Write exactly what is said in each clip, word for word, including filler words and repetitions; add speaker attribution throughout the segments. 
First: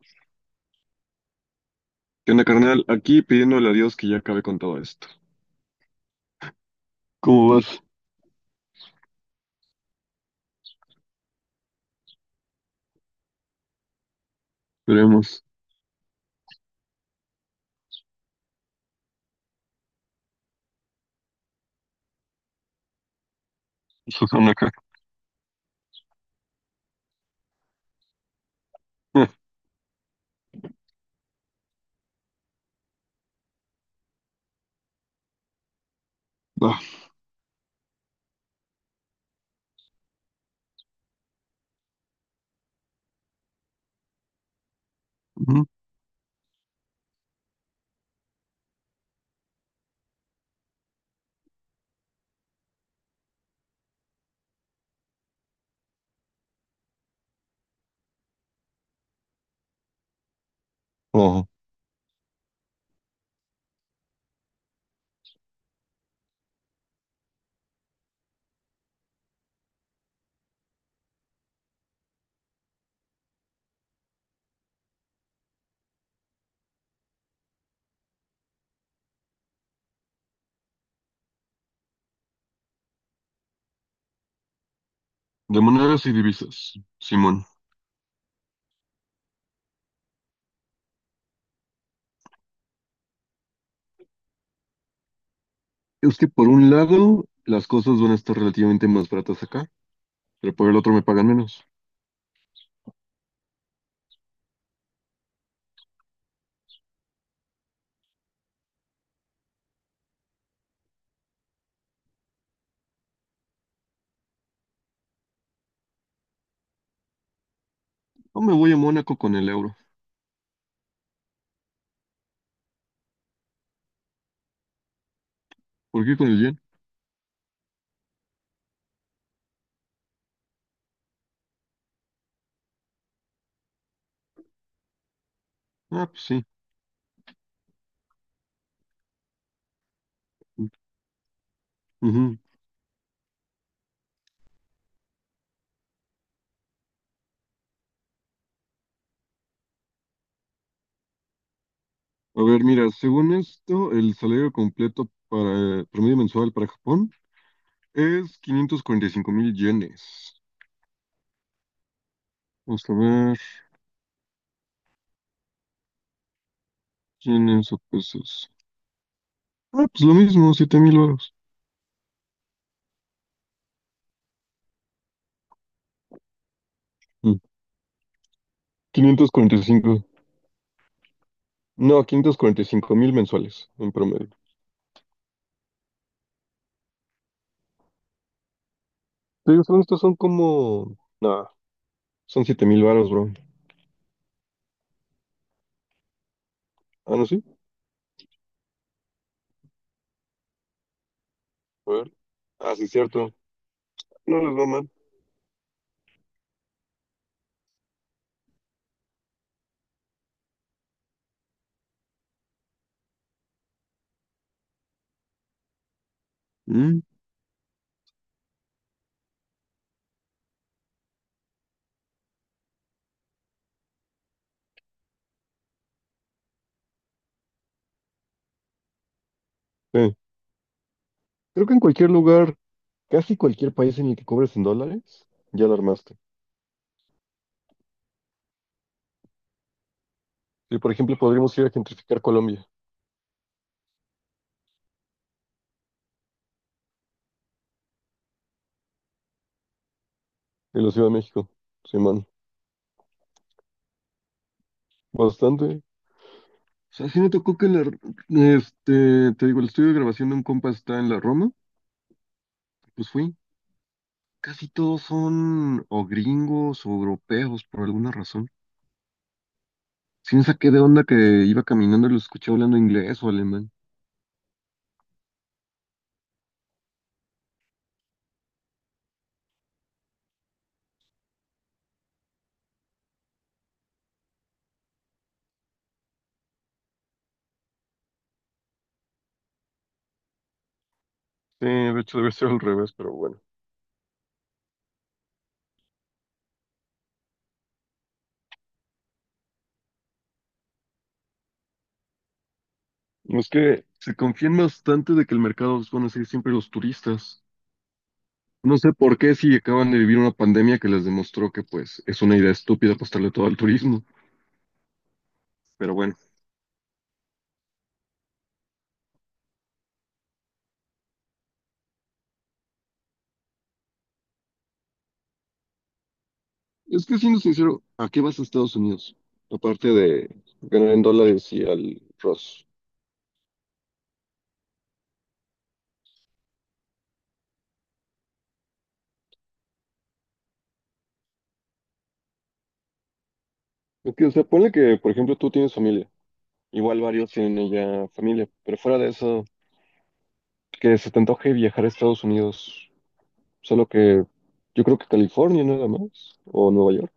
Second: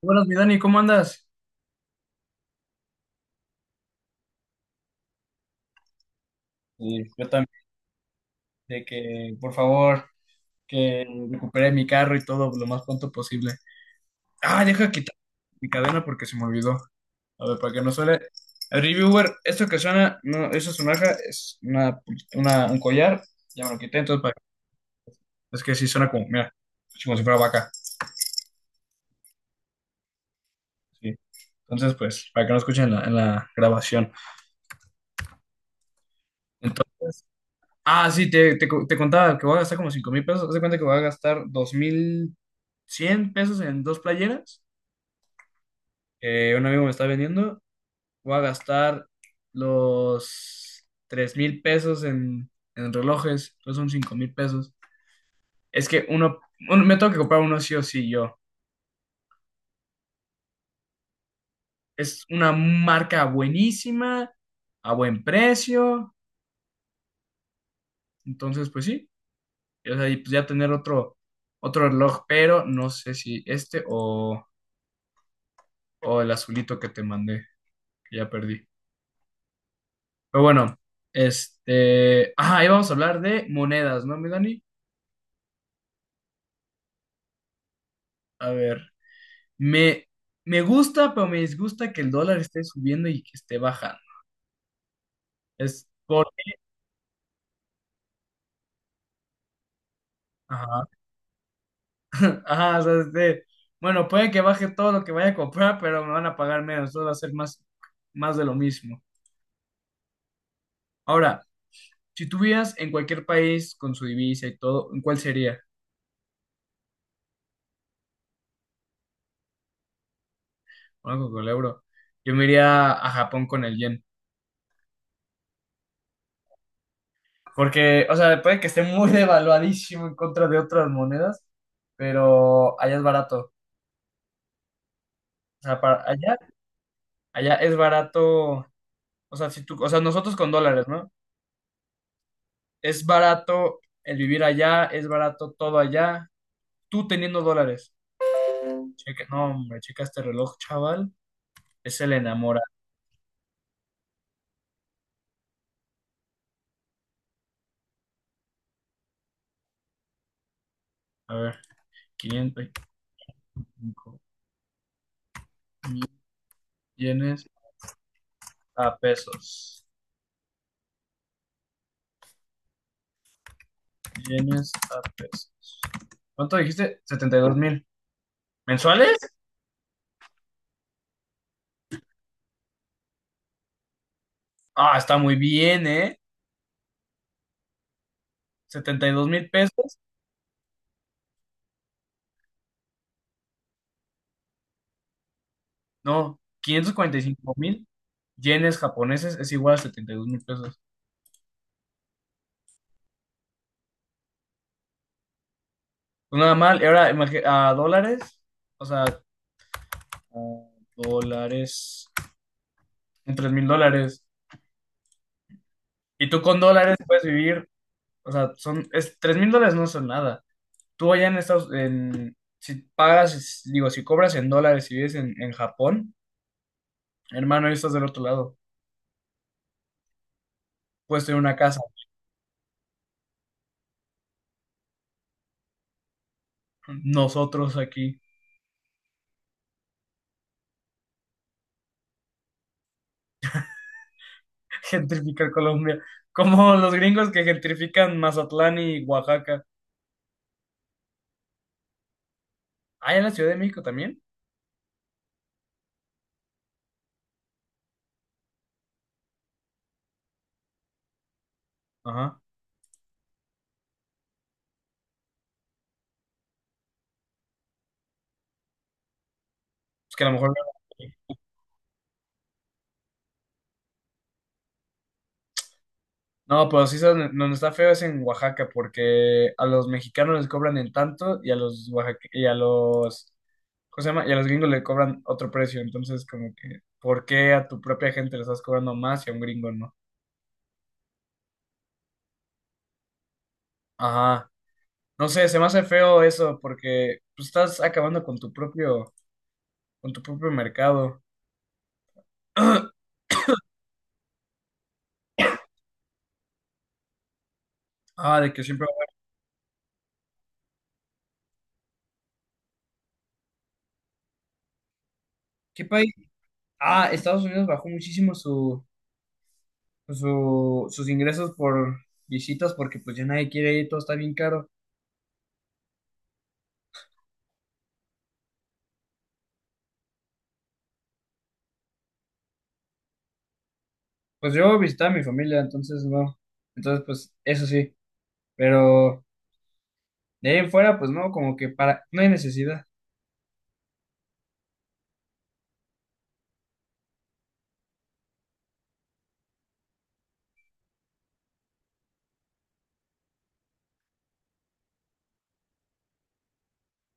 Speaker 1: Buenas, mi Dani, ¿cómo andas?
Speaker 2: ¿Qué onda, carnal? Aquí pidiéndole a Dios que ya acabe con todo esto.
Speaker 1: Sí, yo también,
Speaker 2: ¿Cómo vas?
Speaker 1: de que por favor, que recupere mi carro y todo lo más pronto posible. Ah, deja quitar
Speaker 2: Veremos.
Speaker 1: mi cadena porque se me olvidó. A ver, para que no suene. El reviewer, esto que suena, no, eso es una aja, es una, una- un collar, ya me lo quité, entonces para-
Speaker 2: Susana acá.
Speaker 1: es que sí suena como, mira, como si fuera vaca.
Speaker 2: Ah,
Speaker 1: Sí. Entonces, pues, para que no escuchen en la, en la grabación.
Speaker 2: va.
Speaker 1: Entonces, ah, sí, te, te, co- te contaba que voy a gastar como cinco mil pesos. Haz de cuenta que voy a gastar dos mil cien pesos en dos playeras,
Speaker 2: Ujú.
Speaker 1: que un amigo me está vendiendo. Voy a gastar los tres mil pesos en, en relojes. Entonces son cinco mil pesos. Es que uno, uno- me tengo que comprar uno sí o sí yo.
Speaker 2: Oh.
Speaker 1: Es una marca buenísima, a buen precio. Entonces, pues sí. O sea, y pues ya tener otro, otro reloj, pero no sé si este o. O el azulito que te mandé, que ya perdí. Pero bueno, este. Ah, ahí vamos a hablar de monedas, ¿no, mi Dani?
Speaker 2: De monedas y divisas, Simón.
Speaker 1: A ver, me, me gusta, pero me disgusta que el dólar esté subiendo y que esté bajando. Es
Speaker 2: Es que
Speaker 1: porque.
Speaker 2: por un lado, las cosas van a estar relativamente más baratas acá, pero por el
Speaker 1: Ajá.
Speaker 2: otro me pagan menos.
Speaker 1: Ajá, o sea, este, bueno, puede que baje todo lo que vaya a comprar, pero me van a pagar menos. Entonces va a ser más, más de lo mismo. Ahora, si tú vivieras en cualquier país con su divisa y todo, ¿en cuál sería?
Speaker 2: No me voy a Mónaco con el euro.
Speaker 1: Bueno, con el euro. Yo me iría a Japón con el yen.
Speaker 2: ¿Por qué con el yen?
Speaker 1: Porque, o sea, puede que esté muy devaluadísimo en contra de otras monedas, pero allá es barato. O sea, para
Speaker 2: Ah, pues
Speaker 1: allá,
Speaker 2: sí.
Speaker 1: allá es barato. O sea, si tú, o sea, nosotros con dólares, ¿no?
Speaker 2: Ujú.
Speaker 1: Es barato el vivir allá, es barato todo allá. Tú teniendo dólares. Checa, no, hombre, checa este reloj, chaval. Ese le
Speaker 2: A
Speaker 1: enamora.
Speaker 2: ver, mira, según esto, el salario completo para eh, promedio mensual para Japón es quinientos cuarenta y cinco mil yenes.
Speaker 1: A ver, quinientos
Speaker 2: Vamos a ver,
Speaker 1: cinco mil yenes
Speaker 2: ¿yenes o pesos?
Speaker 1: a pesos.
Speaker 2: Ah, pues lo mismo, siete mil varos.
Speaker 1: Yenes a pesos. ¿Cuánto dijiste?
Speaker 2: Mm.
Speaker 1: Setenta y dos mil. ¿Mensuales?
Speaker 2: Quinientos cuarenta y cinco. No, quinientos cuarenta y cinco mil mensuales en promedio.
Speaker 1: Ah, está muy bien, ¿eh? Setenta y dos mil
Speaker 2: Te digo, son
Speaker 1: pesos.
Speaker 2: estos son como... Nah, son siete mil varos, bro.
Speaker 1: No, quinientos
Speaker 2: Ah,
Speaker 1: cuarenta y
Speaker 2: ¿no sí?
Speaker 1: cinco mil yenes japoneses es igual a setenta y dos mil pesos.
Speaker 2: A ver. Ah, sí, cierto. No les va mal.
Speaker 1: Pues nada mal. Y ahora, imagi- a dólares. O sea, a dólares. Son tres mil dólares. Y tú con dólares
Speaker 2: Mm,
Speaker 1: puedes vivir. O sea, son, es, tres mil dólares no son nada. Tú allá en Estados en, si pagas, es- digo, si cobras en dólares y vives en, en Japón, hermano, ahí estás del otro lado.
Speaker 2: sí.
Speaker 1: Puedes tener una
Speaker 2: Creo que
Speaker 1: casa.
Speaker 2: en cualquier lugar, casi cualquier país en el que cobres en dólares, ya la armaste.
Speaker 1: Nosotros aquí.
Speaker 2: Sí, por ejemplo, podríamos ir a gentrificar Colombia
Speaker 1: Gentrificar Colombia. Como los gringos que gentrifican Mazatlán y Oaxaca.
Speaker 2: y la Ciudad de México. Sí, man.
Speaker 1: Ah, en la Ciudad de México también.
Speaker 2: Bastante. O sea, sí me tocó que la... Este, te digo, el estudio de grabación de un compa está en la Roma.
Speaker 1: Ajá.
Speaker 2: Pues fui. Casi todos son o gringos o europeos por alguna razón.
Speaker 1: Es que a lo
Speaker 2: Sí me
Speaker 1: mejor.
Speaker 2: saqué de onda que iba caminando y lo escuché hablando inglés o alemán.
Speaker 1: No, no, pero sí, son- donde está feo es en Oaxaca, porque a los mexicanos les cobran en tanto y a los oaxaque- y a los. ¿Cómo se llama? Y a los gringos le cobran otro precio. Entonces, como que, ¿por qué a tu propia gente le estás cobrando más y a un gringo no?
Speaker 2: Sí, de hecho debe ser al revés, pero bueno.
Speaker 1: Ajá. No sé, se me hace feo eso, porque pues, estás acabando con tu propio, con tu propio mercado.
Speaker 2: No, es que se confían bastante de que el mercado los van a ser siempre los turistas.
Speaker 1: Ah, de que
Speaker 2: No
Speaker 1: siempre.
Speaker 2: sé por qué si acaban de vivir una pandemia que les demostró que pues es una idea estúpida apostarle todo al turismo.
Speaker 1: ¿Qué
Speaker 2: Pero
Speaker 1: país?
Speaker 2: bueno,
Speaker 1: Ah, Estados Unidos bajó muchísimo su, su- sus ingresos por visitas porque pues ya nadie quiere ir, todo está bien caro.
Speaker 2: es que siendo sincero, ¿a qué vas a Estados Unidos? Aparte de ganar en dólares y al Ross.
Speaker 1: Pues yo visitaba a mi familia, entonces no. Entonces pues eso sí, pero de ahí en fuera pues no, como que para, no hay necesidad.
Speaker 2: Es que, o sea, ponle que, por ejemplo, tú tienes familia. Igual varios tienen ya familia, pero fuera de eso, que se te antoje viajar a Estados Unidos, solo que yo creo que California nada más, o Nueva York.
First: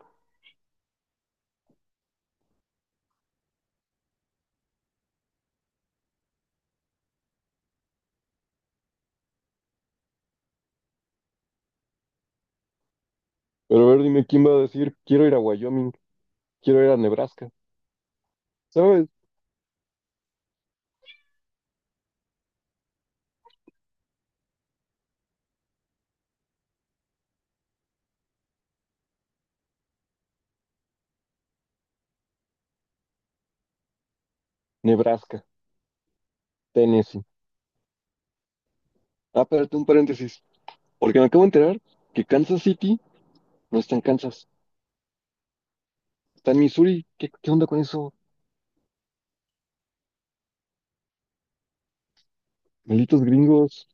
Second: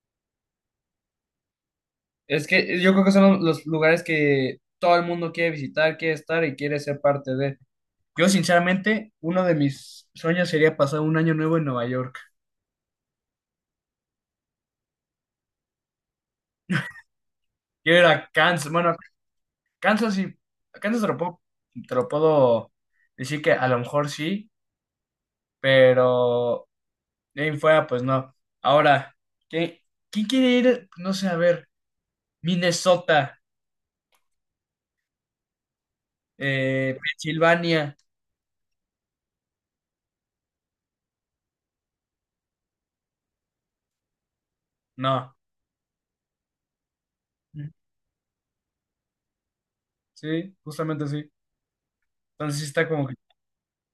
Speaker 1: Es que yo creo que son los lugares que todo el mundo quiere visitar, quiere estar y quiere ser parte de. Yo sinceramente, uno de mis sueños sería pasar un año nuevo en Nueva York.
Speaker 2: Pero a ver, dime quién va a decir, quiero ir a Wyoming, quiero ir a Nebraska,
Speaker 1: Quiero ir a Kansas, bueno,
Speaker 2: ¿sabes?
Speaker 1: Kansas sí, Kansas te lo puedo, te lo puedo decir que a lo mejor sí, pero de ahí en fuera, pues no. Ahora, ¿quién, quién quiere ir? No sé, a ver, Minnesota,
Speaker 2: Nebraska,
Speaker 1: eh,
Speaker 2: Tennessee.
Speaker 1: Pensilvania,
Speaker 2: Ah, espérate un paréntesis, porque me acabo de enterar que Kansas City no está en Kansas,
Speaker 1: no.
Speaker 2: está en Missouri. ¿Qué, qué onda con eso?
Speaker 1: Sí, justamente sí. Entonces sí está como que.
Speaker 2: Malditos gringos.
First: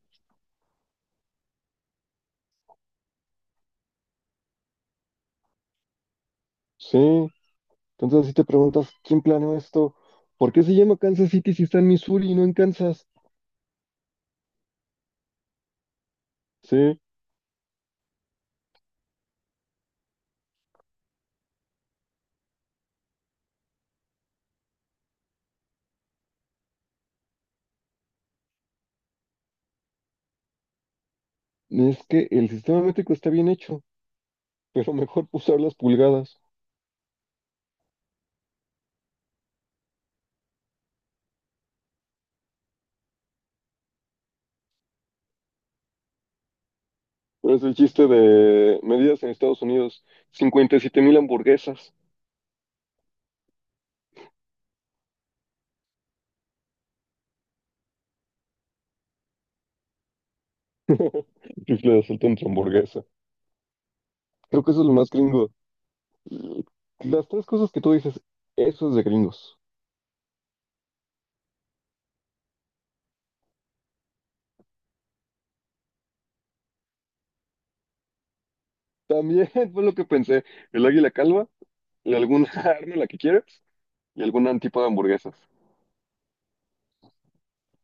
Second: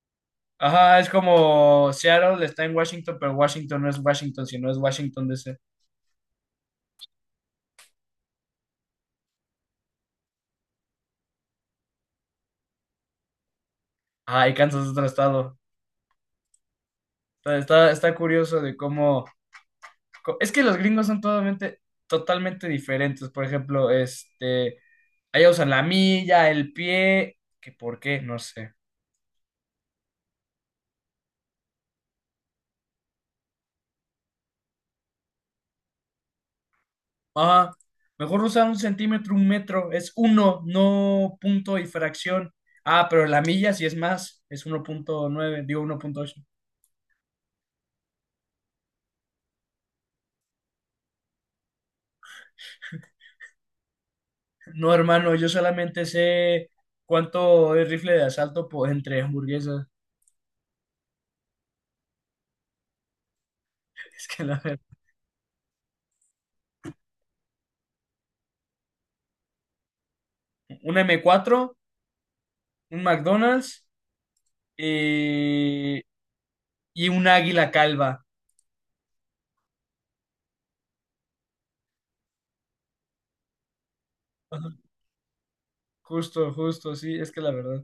Speaker 1: Ajá, es como Seattle está en Washington, pero Washington no es Washington, sino es Washington D C.
Speaker 2: Sí, entonces así te preguntas, ¿quién planeó esto? ¿Por qué se llama Kansas City si está en Missouri y no en Kansas?
Speaker 1: Ajá, y Kansas es otro estado.
Speaker 2: Sí.
Speaker 1: Está, está, está curioso de cómo co- es que los gringos son totalmente, totalmente diferentes. Por ejemplo, este, allá usan la milla, el pie, que por qué, no sé.
Speaker 2: Es que el sistema métrico está bien hecho, pero mejor usar las pulgadas.
Speaker 1: Ajá. Mejor usar un centímetro, un metro, es uno, no punto y fracción. Ah, pero la milla sí es más, es uno punto nueve, digo, uno punto ocho.
Speaker 2: Pero es el chiste de medidas en Estados Unidos, cincuenta y siete mil hamburguesas.
Speaker 1: No, hermano, yo solamente sé cuánto es rifle de asalto por, entre hamburguesas.
Speaker 2: Rifle de asalto entre hamburguesa.
Speaker 1: Es que la
Speaker 2: Creo que
Speaker 1: verdad,
Speaker 2: eso es lo más gringo. Las tres cosas que tú dices, eso es de gringos.
Speaker 1: un m cuatro, un McDonald's y, y un águila calva.
Speaker 2: También fue lo que pensé, el águila calva, y alguna arma la que quieras, y algún tipo de hamburguesas.
Speaker 1: Justo, justo, sí, es que la verdad.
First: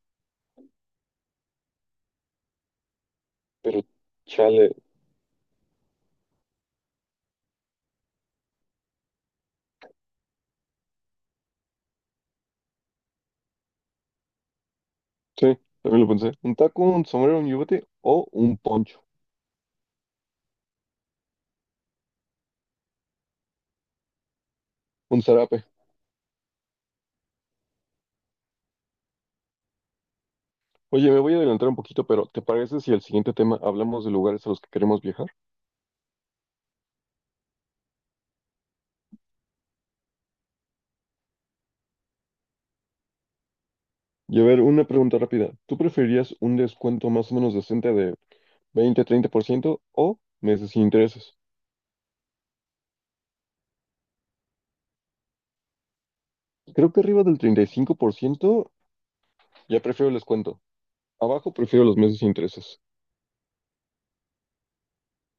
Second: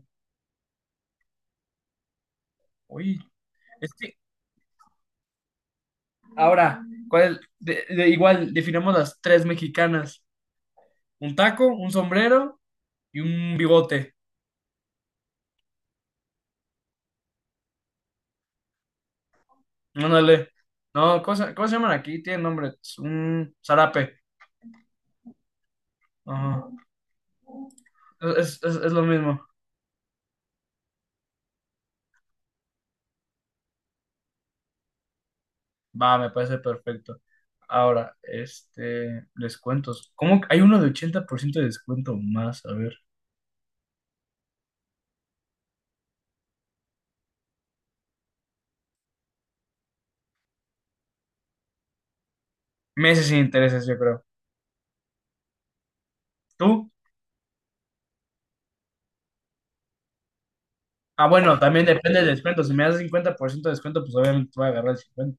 Speaker 1: Oye,
Speaker 2: Pero
Speaker 1: es que
Speaker 2: chale,
Speaker 1: ahora, ¿cuál? de- de- igual, definamos las tres mexicanas. Un taco, un sombrero y un bigote.
Speaker 2: sí, también lo pensé. Un taco, un sombrero, un yubete o un poncho,
Speaker 1: Ándale. No, ¿cómo se, cómo se llaman aquí? Tienen nombre. Es un zarape.
Speaker 2: un zarape.
Speaker 1: Ajá. Es, es- es lo mismo.
Speaker 2: Oye, me voy a adelantar un poquito, pero ¿te parece si el siguiente tema hablamos de lugares a los que queremos viajar?
Speaker 1: Va, me parece perfecto. Ahora, este, descuentos. ¿Cómo? Que hay uno de ochenta por ciento de descuento más, a ver.
Speaker 2: Y a ver, una pregunta rápida. ¿Tú preferirías un descuento más o menos decente de veinte, treinta por ciento o meses sin intereses?
Speaker 1: Meses sin intereses, yo creo. ¿Tú?
Speaker 2: Creo que arriba del treinta y cinco por ciento ya prefiero el descuento.
Speaker 1: Ah,
Speaker 2: Abajo
Speaker 1: bueno,
Speaker 2: prefiero
Speaker 1: también
Speaker 2: los meses
Speaker 1: depende
Speaker 2: sin
Speaker 1: del descuento. Si
Speaker 2: intereses.
Speaker 1: me das cincuenta por ciento de descuento, pues obviamente voy a agarrar el cincuenta.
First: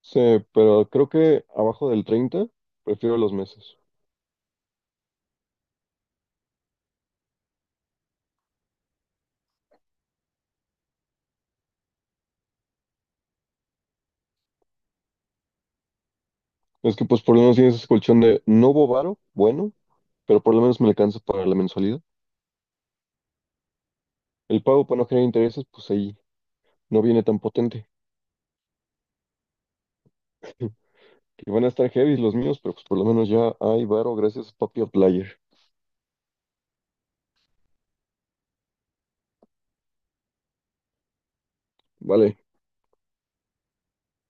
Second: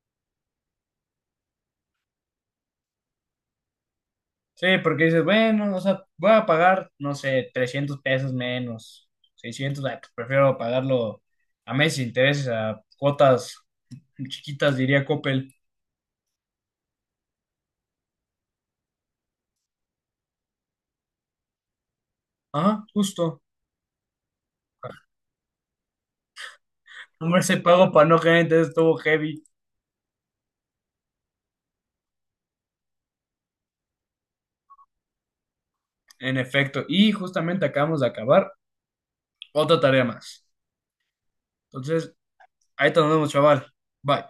Speaker 2: Sí, pero creo que abajo del treinta prefiero los meses.
Speaker 1: Sí, porque dices, bueno, o sea, voy a pagar, no sé, trescientos pesos menos, seiscientos. Ay, pues prefiero pagarlo a meses sin intereses, a cuotas chiquitas, diría Coppel.
Speaker 2: Es que pues por lo menos tienes ese colchón de no hubo varo, bueno, pero por lo menos me alcanza para la mensualidad.
Speaker 1: Ajá, justo.
Speaker 2: El pago para no generar intereses, pues ahí no viene
Speaker 1: Hombre,
Speaker 2: tan
Speaker 1: ese
Speaker 2: potente.
Speaker 1: pago para no generar entonces estuvo heavy,
Speaker 2: Que van a estar heavy los míos, pero pues por lo menos ya hay varo, gracias Papi player.
Speaker 1: en efecto. Y justamente acabamos de acabar otra tarea más. Entonces,
Speaker 2: Vale,
Speaker 1: ahí te nos vemos, chaval. Bye.